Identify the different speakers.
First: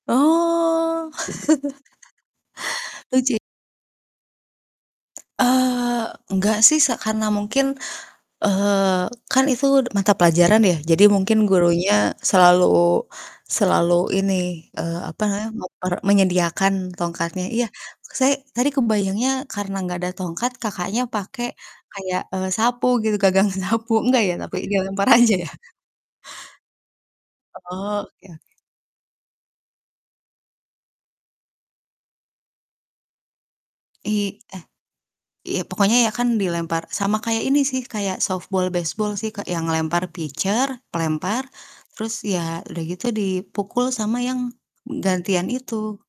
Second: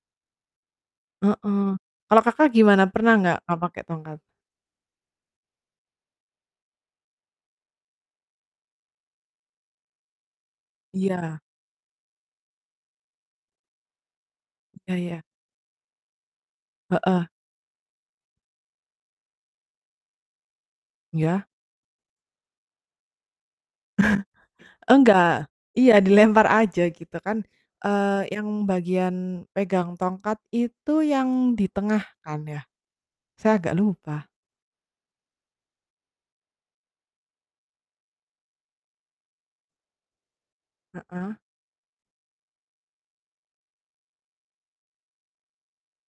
Speaker 1: Oh.
Speaker 2: Heeh. Kalau Kakak gimana? Pernah
Speaker 1: Lucu.
Speaker 2: gak kamu pake tongkat?
Speaker 1: Eee, enggak sih s karena mungkin. eee, kan itu d mata pelajaran ya. Jadi mungkin
Speaker 2: Iya.
Speaker 1: gurunya selalu, selalu ini,
Speaker 2: Ya
Speaker 1: eee, apa
Speaker 2: ya.
Speaker 1: namanya muk per menyediakan
Speaker 2: Heeh.
Speaker 1: tongkatnya. Iya s saya tadi kebayangnya karena enggak ada tongkat Kakaknya
Speaker 2: Iya.
Speaker 1: pakai kayak, eee, sapu gitu gagang sapu, enggak ya tapi dilempar aja
Speaker 2: Nggak.
Speaker 1: ya.
Speaker 2: Iya dilempar aja gitu kan,
Speaker 1: Heeh,
Speaker 2: eee,
Speaker 1: oke.
Speaker 2: yang bagian pegang tongkat itu yang di tengah kan ya? Saya agak lupa.
Speaker 1: I eh, iya pokoknya ya kan dilempar sama kayak ini sih kayak softball, baseball sih, Kak, yang lempar pitcher,
Speaker 2: Heeh.
Speaker 1: pelempar terus ya udah gitu dipukul sama yang m gantian itu.